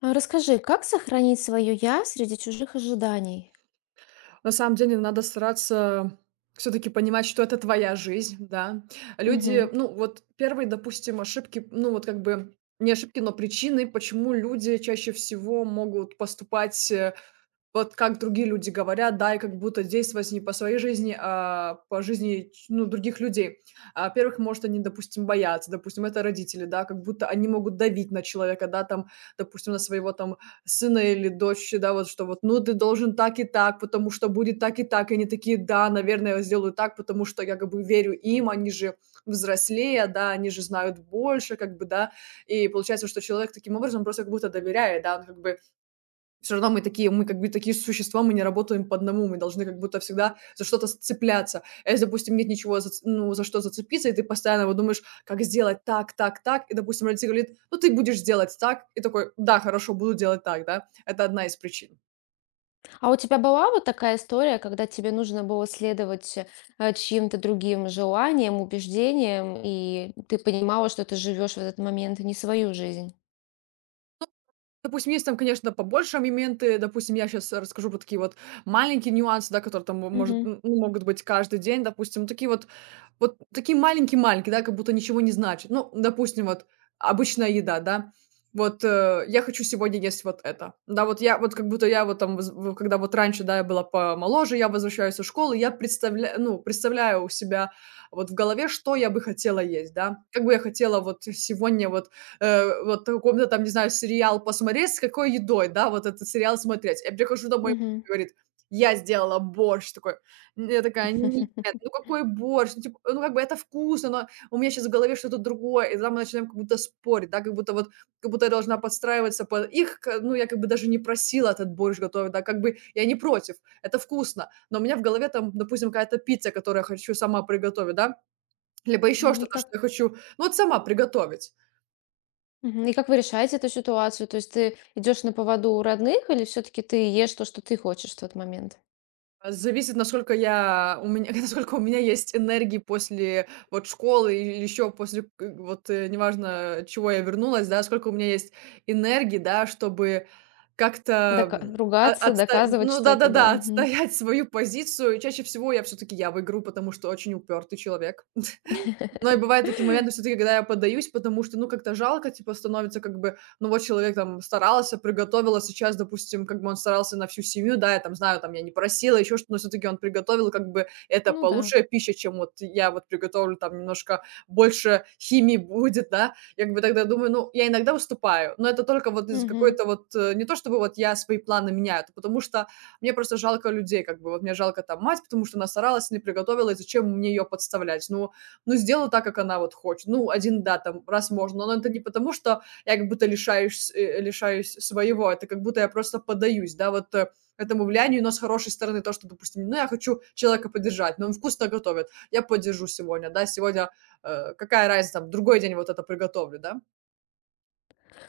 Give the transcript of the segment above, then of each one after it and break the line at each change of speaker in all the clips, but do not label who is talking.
А расскажи, как сохранить свое я среди чужих ожиданий?
На самом деле надо стараться все таки понимать, что это твоя жизнь, да.
Мгм.
Люди, ну, вот первые допустим, ошибки, ну, вот как бы не ошибки, но причины, почему люди чаще всего могут поступать, вот как другие люди говорят, да, и как будто действовать не по своей жизни, а по жизни, ч ну, других людей. А, во-первых, может, они, допустим, боятся, допустим, это родители, да, как будто они могут давить на человека, да, там, допустим, на своего там сына или дочь, да, вот что вот: "Ну, ты должен так и так, потому что будет так и так". И они такие: "Да, наверное, я сделаю так, потому что я как бы верю им, они же взрослее, да, они же знают больше", как бы, да. И получается, что человек таким образом просто как будто доверяет, да, он как бы все равно мы такие, мы как бы такие существа, мы не работаем по одному, мы должны как будто всегда за что-то с цепляться. А если, допустим, нет ничего, зац ну, за что зацепиться, и ты постоянно вот думаешь, как сделать так, так, так, и, допустим, родитель говорит: "Ну, ты будешь делать так". И такой: "Да, хорошо, буду делать так", да. Это одна из причин.
А у тебя была вот такая история, когда тебе нужно было следовать чьим-то другим желаниям, убеждениям, и ты понимала, что ты живешь в этот момент не свою жизнь?
Допустим, есть там, конечно, побольше моменты. Допустим, я сейчас расскажу про такие вот маленькие нюансы, да, которые там мо может
Мгм.
ну, могут быть каждый день. Допустим, ну, такие вот вот такие маленькие-маленькие, да, как будто ничего не значит. Ну, допустим, вот обычная еда, да. Вот, я хочу сегодня есть вот это. Да, вот я вот как будто я вот там воз в когда вот раньше, да, я была помоложе, я возвращаюсь из школы, я представляю, ну, представляю у себя вот в голове, что я бы хотела есть, да. Как бы я хотела вот сегодня вот вот каком-то там, не знаю, сериал посмотреть, с какой едой, да, вот этот сериал смотреть. Я прихожу домой,
Мгм.
мама говорит: "Я сделала борщ". Такой, н я такая: "Нет, ну какой борщ? Ну, типа, ну, как бы это вкусно, но у меня сейчас в голове что-то другое". И там мы начинаем как будто спорить, да, как будто вот, как будто я должна подстраиваться под их, к ну, я как бы даже не просила этот борщ готовить, да, как бы я не против, это вкусно, но у меня в голове там, допустим, какая-то пицца, которую я хочу сама приготовить, да, либо еще
Мгм. И
что-то, что я
как?
хочу, ну, вот сама приготовить.
Мгм. И как вы решаете эту ситуацию? То есть ты идешь на поводу у родных, или все-таки ты ешь то, что ты хочешь в тот момент?
А, зависит, насколько я у меня насколько у меня есть энергии после вот школы или еще после к вот, неважно, чего я вернулась, да, сколько у меня есть энергии, да, чтобы как-то,
Ругаться,
отста
доказывать
ну
что-то, да.
да-да-да,
Мгм.
отстоять свою позицию. Чаще всего я все таки я выиграю, потому что очень упертый человек. Но и бывают такие моменты всё-таки, когда я поддаюсь, потому что, ну, как-то жалко, типа, становится, как бы, ну, вот человек там старался, приготовил, а сейчас, допустим, как бы он старался на всю семью, да, я там знаю, там я не просила, еще что-то, но всё-таки он приготовил, как бы это
Ну да.
получше пища, чем вот я вот приготовлю, там немножко больше химии будет, да. Я как бы тогда думаю, ну, я иногда уступаю, но это только вот из-за
Мгм.
какой-то вот, не то чтобы вот я свои планы меняю, это потому что мне просто жалко людей, как бы, вот мне жалко там мать, потому что она старалась, не приготовила, и зачем мне ее подставлять? Ну, ну, сделала так, как она вот хочет. Ну, один да, там раз можно, но это не потому, что я как будто лишаюсь, лишаюсь своего, это как будто я просто поддаюсь, да, этому влиянию, но с хорошей стороны то, что, допустим, ну, я хочу человека поддержать, но он вкусно готовит, я поддержу сегодня, да, сегодня, какая разница, там, другой день вот это приготовлю, да.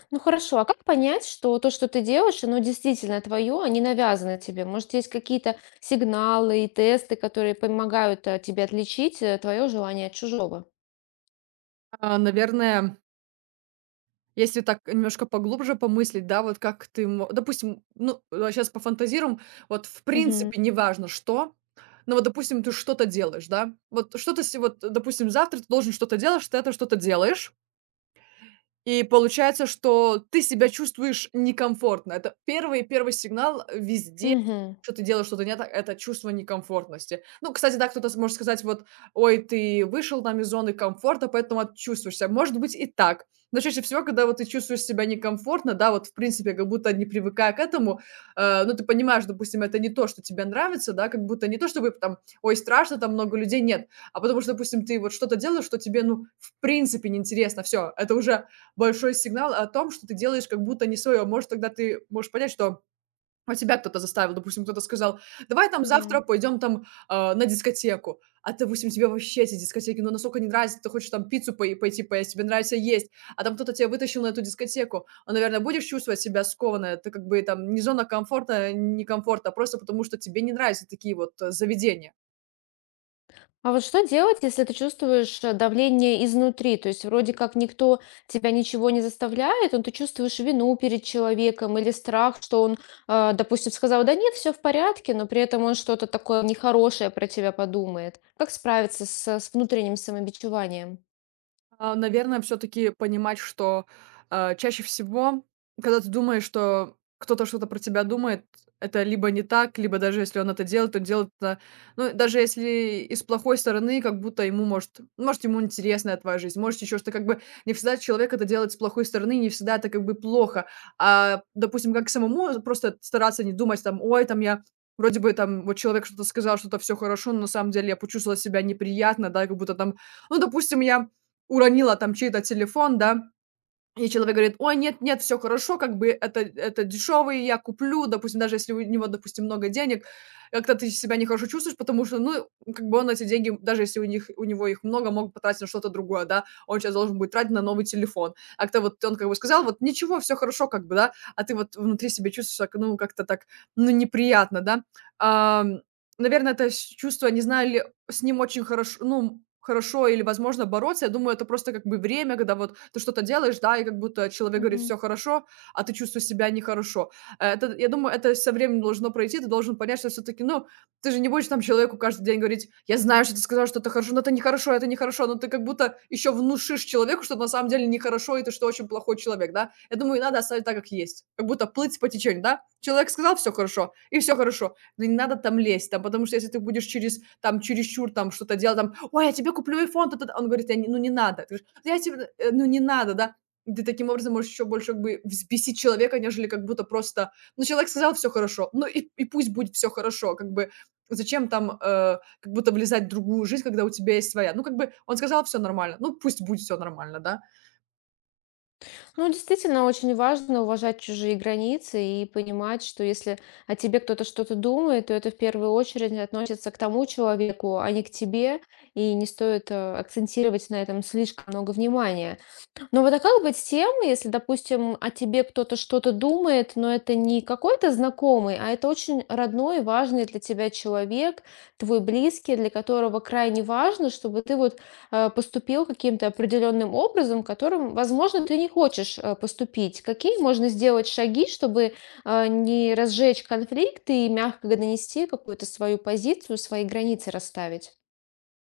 Ну хорошо, а как понять, что то, что ты делаешь, оно действительно твое, а не навязано тебе? Может, есть какие-то сигналы и тесты, которые помогают тебе отличить твое желание от чужого?
А, наверное, если так немножко поглубже помыслить, да, вот как ты, мо допустим, ну, а щас пофантазируем, вот в
Угу.
принципе неважно что, но вот, допустим, ты что-то делаешь, да, вот что-то се вот, допустим, завтра ты должен что-то делать, ты это что-то делаешь, и получается, что ты себя чувствуешь некомфортно. Это первый сигнал везде,
Угу.
что ты делаешь что-то не так, это чувство некомфортности. Ну, кстати, да, кто-то может сказать, вот, ой, ты вышел там из зоны комфорта, поэтому Может быть и так. Но чаще всего, когда вот ты чувствуешь себя некомфортно, да, вот в принципе, как будто не привыкая к этому, ну, ты понимаешь, допустим, это не то, что тебе нравится, да, как будто не то, чтобы там, ой, страшно, там много людей, нет, а потому что, допустим, ты вот что-то делаешь, что тебе, ну, в принципе неинтересно, все, это уже большой сигнал о том, что ты делаешь как будто не свое. Может, тогда ты можешь понять, что, тебя кто-то заставил. Допустим, кто-то сказал: "Давай там
Да.
завтра пойдем там, на дискотеку". А, допустим, тебе вообще эти дискотеки, ну, настолько не нравится, ты хочешь там пиццу пойти поесть, тебе нравится есть, а там кто-то тебя вытащил на эту дискотеку. А, наверное, будешь чувствовать себя скованно. Это как бы там не зона комфорта, не комфорта, а просто потому, что тебе не нравятся такие вот заведения.
А вот что делать, если ты чувствуешь давление изнутри? То есть вроде как никто тебя ничего не заставляет, но ты чувствуешь вину перед человеком или страх, что он, допустим, сказал, да нет, все в порядке, но при этом он что-то такое нехорошее про тебя подумает. Как справиться с внутренним самобичеванием?
А, наверное, все таки понимать, что, чаще всего, когда ты думаешь, что кто-то что-то про тебя думает, это либо не так, либо даже если он это делает, то делает это, ну, даже если и с плохой стороны, как будто ему может, ему интересная твоя жизнь, может, еще что-то. Как бы не всегда человек это делает с плохой стороны, не всегда это как бы плохо. А, допустим, как самому просто стараться не думать там: "Ой, там я вроде бы там вот человек что-то сказал, что-то все хорошо, но на самом деле я почувствовала себя неприятно", да, как будто там, ну, допустим, я уронила там чей-то телефон, да, и человек говорит: "Ой, нет, нет, все хорошо, как бы это дешевый, я куплю". Допустим, даже если у него, допустим, много денег, как-то ты себя нехорошо чувствуешь, потому что, ну, как бы он эти деньги, даже если у них у него их много, мог потратить на что-то другое, да. Он сейчас должен будет тратить на новый телефон. А как вот он как бы сказал: "Вот ничего, все хорошо", как бы, да, а ты вот внутри себя чувствуешь так, ну, как-то так, ну, неприятно, да. Ам, наверное, это с чувство, не знаю, с ним очень хорошо, ну, хорошо или возможно бороться. Я думаю, это просто как бы время, когда вот ты что-то делаешь, да, и как будто человек говорит: все хорошо", а ты чувствуешь себя нехорошо. Это, я думаю, это со временем должно пройти. Ты должен понять, что все таки ну, ты же не будешь там человеку каждый день говорить: "Я знаю, что ты сказал, что это хорошо, но это нехорошо, это нехорошо". Но ты как будто еще внушишь человеку, что на самом деле нехорошо и ты что очень плохой человек, да. Я думаю, надо оставить так, как есть. Как будто плыть по течению, да. Человек сказал: все хорошо"- и все хорошо, но не надо там лезть, там, потому что если ты будешь через, там, чересчур там что-то делать, там, ой, я тебе куплю iPhone, та-та-та». Он говорит, «Я ну не надо. Ты говоришь, я тебе, ну не надо, да, ты таким образом можешь еще больше как бы взбесить человека, нежели как будто просто, ну человек сказал все хорошо, ну и пусть будет все хорошо, как бы зачем там как будто влезать в другую жизнь, когда у тебя есть своя, ну как бы он сказал все нормально, ну пусть будет все нормально, да.
Ну, действительно, очень важно уважать чужие границы и понимать, что если о тебе кто-то что-то думает, то это в первую очередь относится к тому человеку, а не к тебе, и не стоит акцентировать на этом слишком много внимания. Ну вот а как быть с тем, если, допустим, о тебе кто-то что-то думает, но это не какой-то знакомый, а это очень родной, важный для тебя человек, твой близкий, для которого крайне важно, чтобы ты вот поступил каким-то определенным образом, которым, возможно, ты не хочешь поступить. Какие можно сделать шаги, чтобы не разжечь конфликт и мягко донести какую-то свою позицию, свои границы расставить?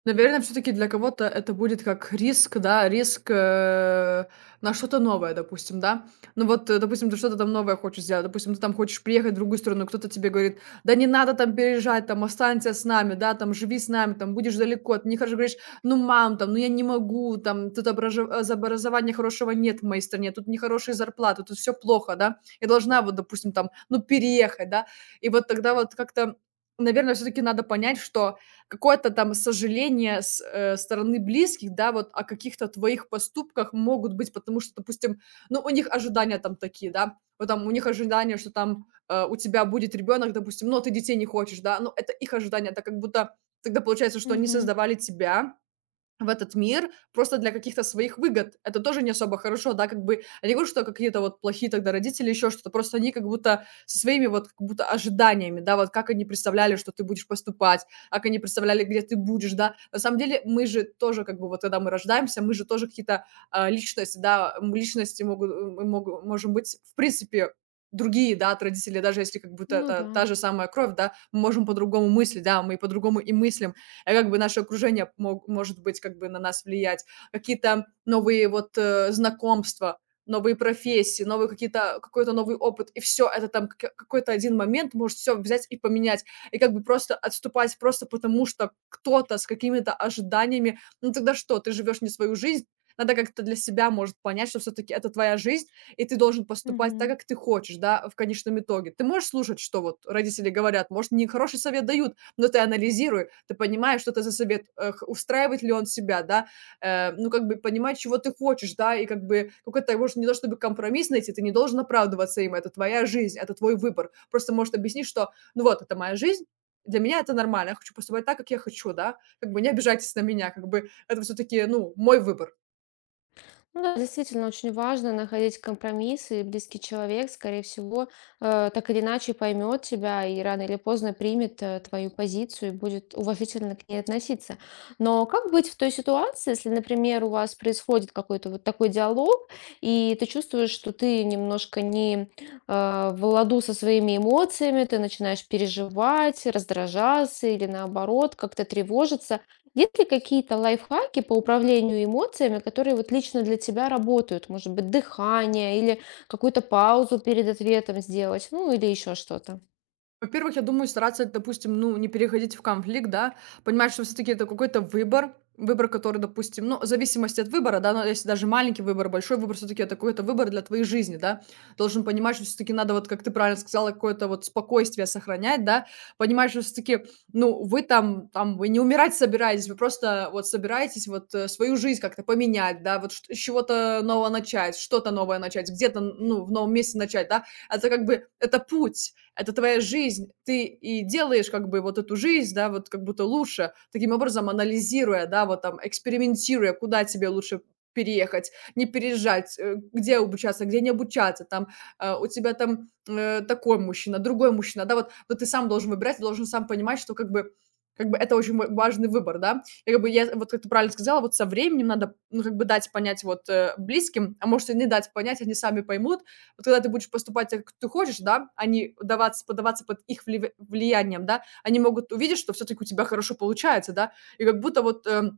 Наверное, все таки для кого-то это будет как риск, да, риск, на что-то новое, допустим, да. Ну вот, допустим, ты что-то там новое хочешь сделать, допустим, ты там хочешь приехать в другую страну, кто-то тебе говорит: "Да не надо там переезжать, там останься с нами, да, там живи с нами, там будешь далеко". Ты не хочешь, говоришь: "Ну, мам, там, ну я не могу, там тут образования хорошего нет в моей стране, тут нехорошие зарплаты, тут все плохо, да, я должна вот, допустим, там, ну переехать, да". И вот тогда вот как-то, наверное, все таки надо понять, что какое-то там сожаление стороны близких, да, вот о каких-то твоих поступках могут быть, потому что, допустим, ну, у них ожидания там такие, да, вот там у них ожидания, что там, у тебя будет ребенок, допустим, но ты детей не хочешь, да, ну, это их ожидания, это как будто тогда получается, что они
Мгм.
создавали тебя в этот мир просто для каких-то своих выгод. Это тоже не особо хорошо, да, как бы. Я не говорю, что какие-то вот плохие тогда родители, еще что-то. Просто они как будто со своими вот как будто ожиданиями, да, вот как они представляли, что ты будешь поступать, как они представляли, где ты будешь, да. На самом деле мы же тоже как бы вот когда мы рождаемся, мы же тоже какие-то личности, да, личности могут, мы можем быть в принципе другие, да, от родителей, даже если как будто
Ну
это
да.
та же самая кровь, да, мы можем по-другому мыслить, да, мы по-другому и мыслим, а как бы наше окружение может быть как бы на нас влиять, какие-то новые вот знакомства, новые профессии, новые какие-то какой-то новый опыт, и все это там какой-то один момент может все взять и поменять, и как бы просто отступать просто потому, что кто-то с какими-то ожиданиями, ну тогда что, ты живешь не свою жизнь, надо как-то для себя, может, понять, что все-таки это твоя жизнь, и ты должен поступать так,
Мгм.
как ты хочешь, да, в конечном итоге. Ты можешь слушать, что вот родители говорят, может, не хороший совет дают, но ты анализируй, ты понимаешь, что это за совет, э, х устраивает ли он тебя, да, ну, как бы понимать, чего ты хочешь, да, и как бы какой-то, может, не то чтобы компромисс найти, ты не должен оправдываться им, это твоя жизнь, это твой выбор. Просто, может, объяснить, что, ну, вот, это моя жизнь, для меня это нормально, я хочу поступать так, как я хочу, да, как бы не обижайтесь на меня, как бы это все таки ну, мой выбор.
Ну да, действительно очень важно находить компромиссы, и близкий человек, скорее всего, так или иначе поймет тебя и рано или поздно примет твою позицию и будет уважительно к ней относиться. Но как быть в той ситуации, если, например, у вас происходит какой-то вот такой диалог, и ты чувствуешь, что ты немножко не в ладу со своими эмоциями, ты начинаешь переживать, раздражаться или наоборот как-то тревожиться, есть ли какие-то лайфхаки по управлению эмоциями, которые вот лично для тебя работают? Может быть, дыхание или какую-то паузу перед ответом сделать, ну или еще что-то?
Во-первых, я думаю, стараться, допустим, ну, не переходить в конфликт, да. Понимать, что все таки это какой-то выбор, выбор, который, допустим, ну, в зависимости от выбора, да, но если даже маленький выбор, большой выбор, все таки это какой-то выбор для твоей жизни, да. Должен понимать, что все таки надо, вот как ты правильно сказала, какое-то вот спокойствие сохранять, да. Понимать, что все таки ну, вы там вы не умирать собираетесь, вы просто вот собираетесь вот, свою жизнь как-то поменять, да, вот чт с чего-то нового начать, что-то новое начать, где-то, ну, в новом месте начать, да. Это как бы, это путь это твоя жизнь, ты и делаешь как бы вот эту жизнь, да, вот как будто лучше, таким образом анализируя, да, вот там экспериментируя, куда тебе лучше переехать, не переезжать, где обучаться, где не обучаться, там у тебя там такой мужчина, другой мужчина, да, вот, но ты сам должен выбирать, ты должен сам понимать, что как бы это очень важный выбор, да. И как бы я, вот как ты правильно сказала, вот со временем надо, ну, как бы дать понять вот близким, а может и не дать понять, они сами поймут, вот когда ты будешь поступать так, как ты хочешь, да, а не даваться, поддаваться под их влиянием, да, они могут увидеть, что все-таки у тебя хорошо получается, да, и как будто вот, э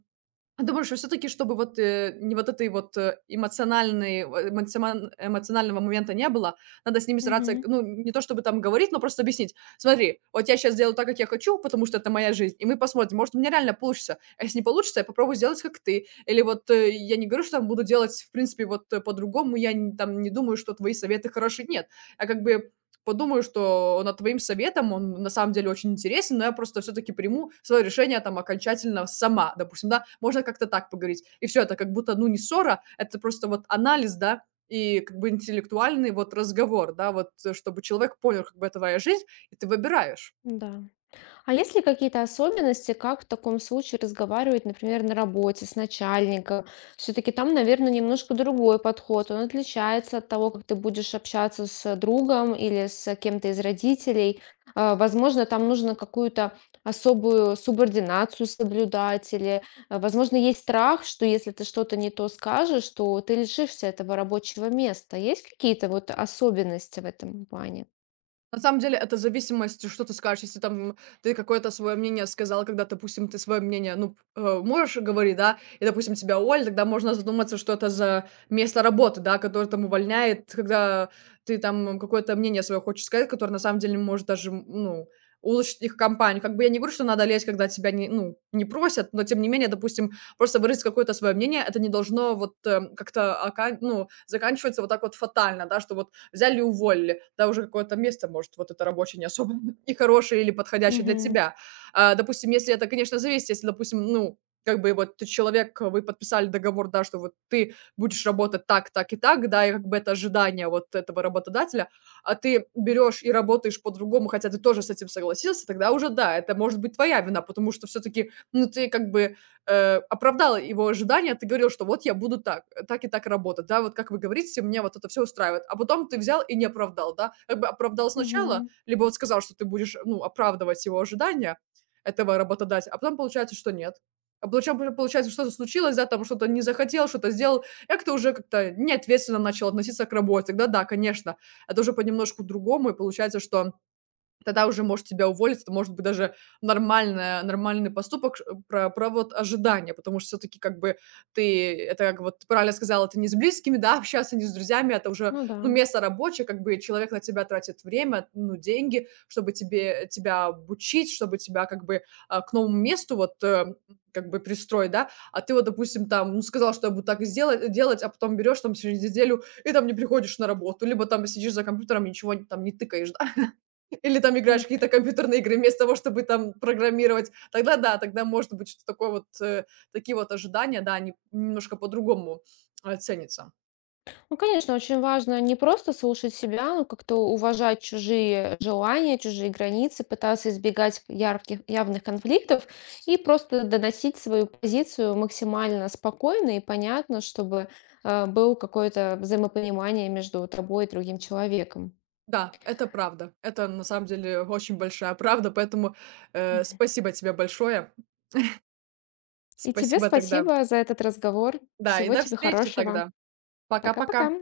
а думаешь, что все-таки, чтобы вот не вот этой вот эмоциональной, эмоционального момента не было, надо с ними стараться,
Мгм.
ну, не то чтобы там говорить, но просто объяснить. Смотри, вот я сейчас сделаю так, как я хочу, потому что это моя жизнь, и мы посмотрим, может, у меня реально получится. А если не получится, я попробую сделать, как ты. Или вот я не говорю, что там буду делать, в принципе, вот по-другому, я не думаю, что твои советы хороши. Нет. А как бы подумаю, что над твоим советом он на самом деле очень интересен, но я просто все-таки приму свое решение там окончательно сама, допустим, да, можно как-то так поговорить. И все, это как будто, ну, не ссора, это просто вот анализ, да, и как бы интеллектуальный вот разговор, да, вот чтобы человек понял, как бы это твоя жизнь, и ты выбираешь.
Да. А есть ли какие-то особенности, как в таком случае разговаривать, например, на работе с начальником? Все-таки там, наверное, немножко другой подход. Он отличается от того, как ты будешь общаться с другом или с кем-то из родителей. А, возможно, там нужно какую-то особую субординацию соблюдать, или, а, возможно, есть страх, что если ты что-то не то скажешь, то ты лишишься этого рабочего места. Есть какие-то вот особенности в этом плане?
На самом деле, это зависимость, что ты скажешь. Если там ты какое-то свое мнение сказал, когда, допустим, ты свое мнение, ну, можешь говорить, да, и, допустим, тебя уволили, тогда можно задуматься, что это за место работы, да, которое там увольняет, когда ты там какое-то мнение свое хочешь сказать, которое на самом деле может даже, ну, улучшить их компанию. Как бы я не говорю, что надо лезть, когда тебя не, ну, не просят, но тем не менее, допустим, просто выразить какое-то свое мнение, это не должно вот как-то ну, заканчиваться вот так вот фатально, да, что вот взяли и уволили. Да, уже какое-то место, может, вот это рабочее не особо и хорошее или подходящее для
Угу.
тебя. А, допустим, если это, конечно, зависит, если, допустим, ну, как бы вот ты человек, вы подписали договор, да, что вот ты будешь работать так, так и так, да, и как бы это ожидание вот этого работодателя, а ты берешь и работаешь по-другому, хотя ты тоже с этим согласился, тогда уже да, это может быть твоя вина, потому что все-таки, ну, ты как бы оправдала его ожидания. Ты говорил, что вот я буду так, так и так работать, да, вот как вы говорите, мне вот это все устраивает. А потом ты взял и не оправдал, да, как бы оправдал сначала,
Угу.
либо вот сказал, что ты будешь, ну, оправдывать его ожидания этого работодателя, а потом получается, что нет. А причем получается, что-то случилось, да, там что-то не захотел, что-то сделал, и как-то уже как-то неответственно начал относиться к работе. Тогда да, конечно, это уже понемножку другому, и получается, что тогда уже, может, тебя уволить, это может быть даже нормальная нормальный поступок ш про про вот ожидания. Потому что все таки как бы ты, это как вот ты правильно сказала, это не с близкими, да, общаться, не с друзьями. Это уже,
Ну да.
ну, место рабочее, как бы человек на тебя тратит время, ну, деньги, чтобы тебе тебя обучить, чтобы тебя как бы, к новому месту вот, как бы пристроить, да. А ты вот, допустим, там, ну, сказал, что я буду так и сделать делать, а потом берешь там через неделю и там не приходишь на работу, либо там сидишь за компьютером, ничего не тыкаешь. Или там играешь в какие-то компьютерные игры вместо того, чтобы там программировать. Тогда да, тогда может быть, что такое вот, такие вот ожидания, да, они немножко по-другому, ценятся.
Ну, конечно, очень важно не просто слушать себя, но как-то уважать чужие желания, чужие границы, пытаться избегать ярких, явных конфликтов и просто доносить свою позицию максимально спокойно и понятно, чтобы был какое-то взаимопонимание между тобой и другим человеком.
Да, это правда. Это на самом деле очень большая правда, поэтому, спасибо тебе большое.
И тебе
Спасибо тогда.
спасибо за этот разговор.
Да, и
Всего
до
тебе
встречи
хорошего.
тогда. Пока-пока.
Пока-пока.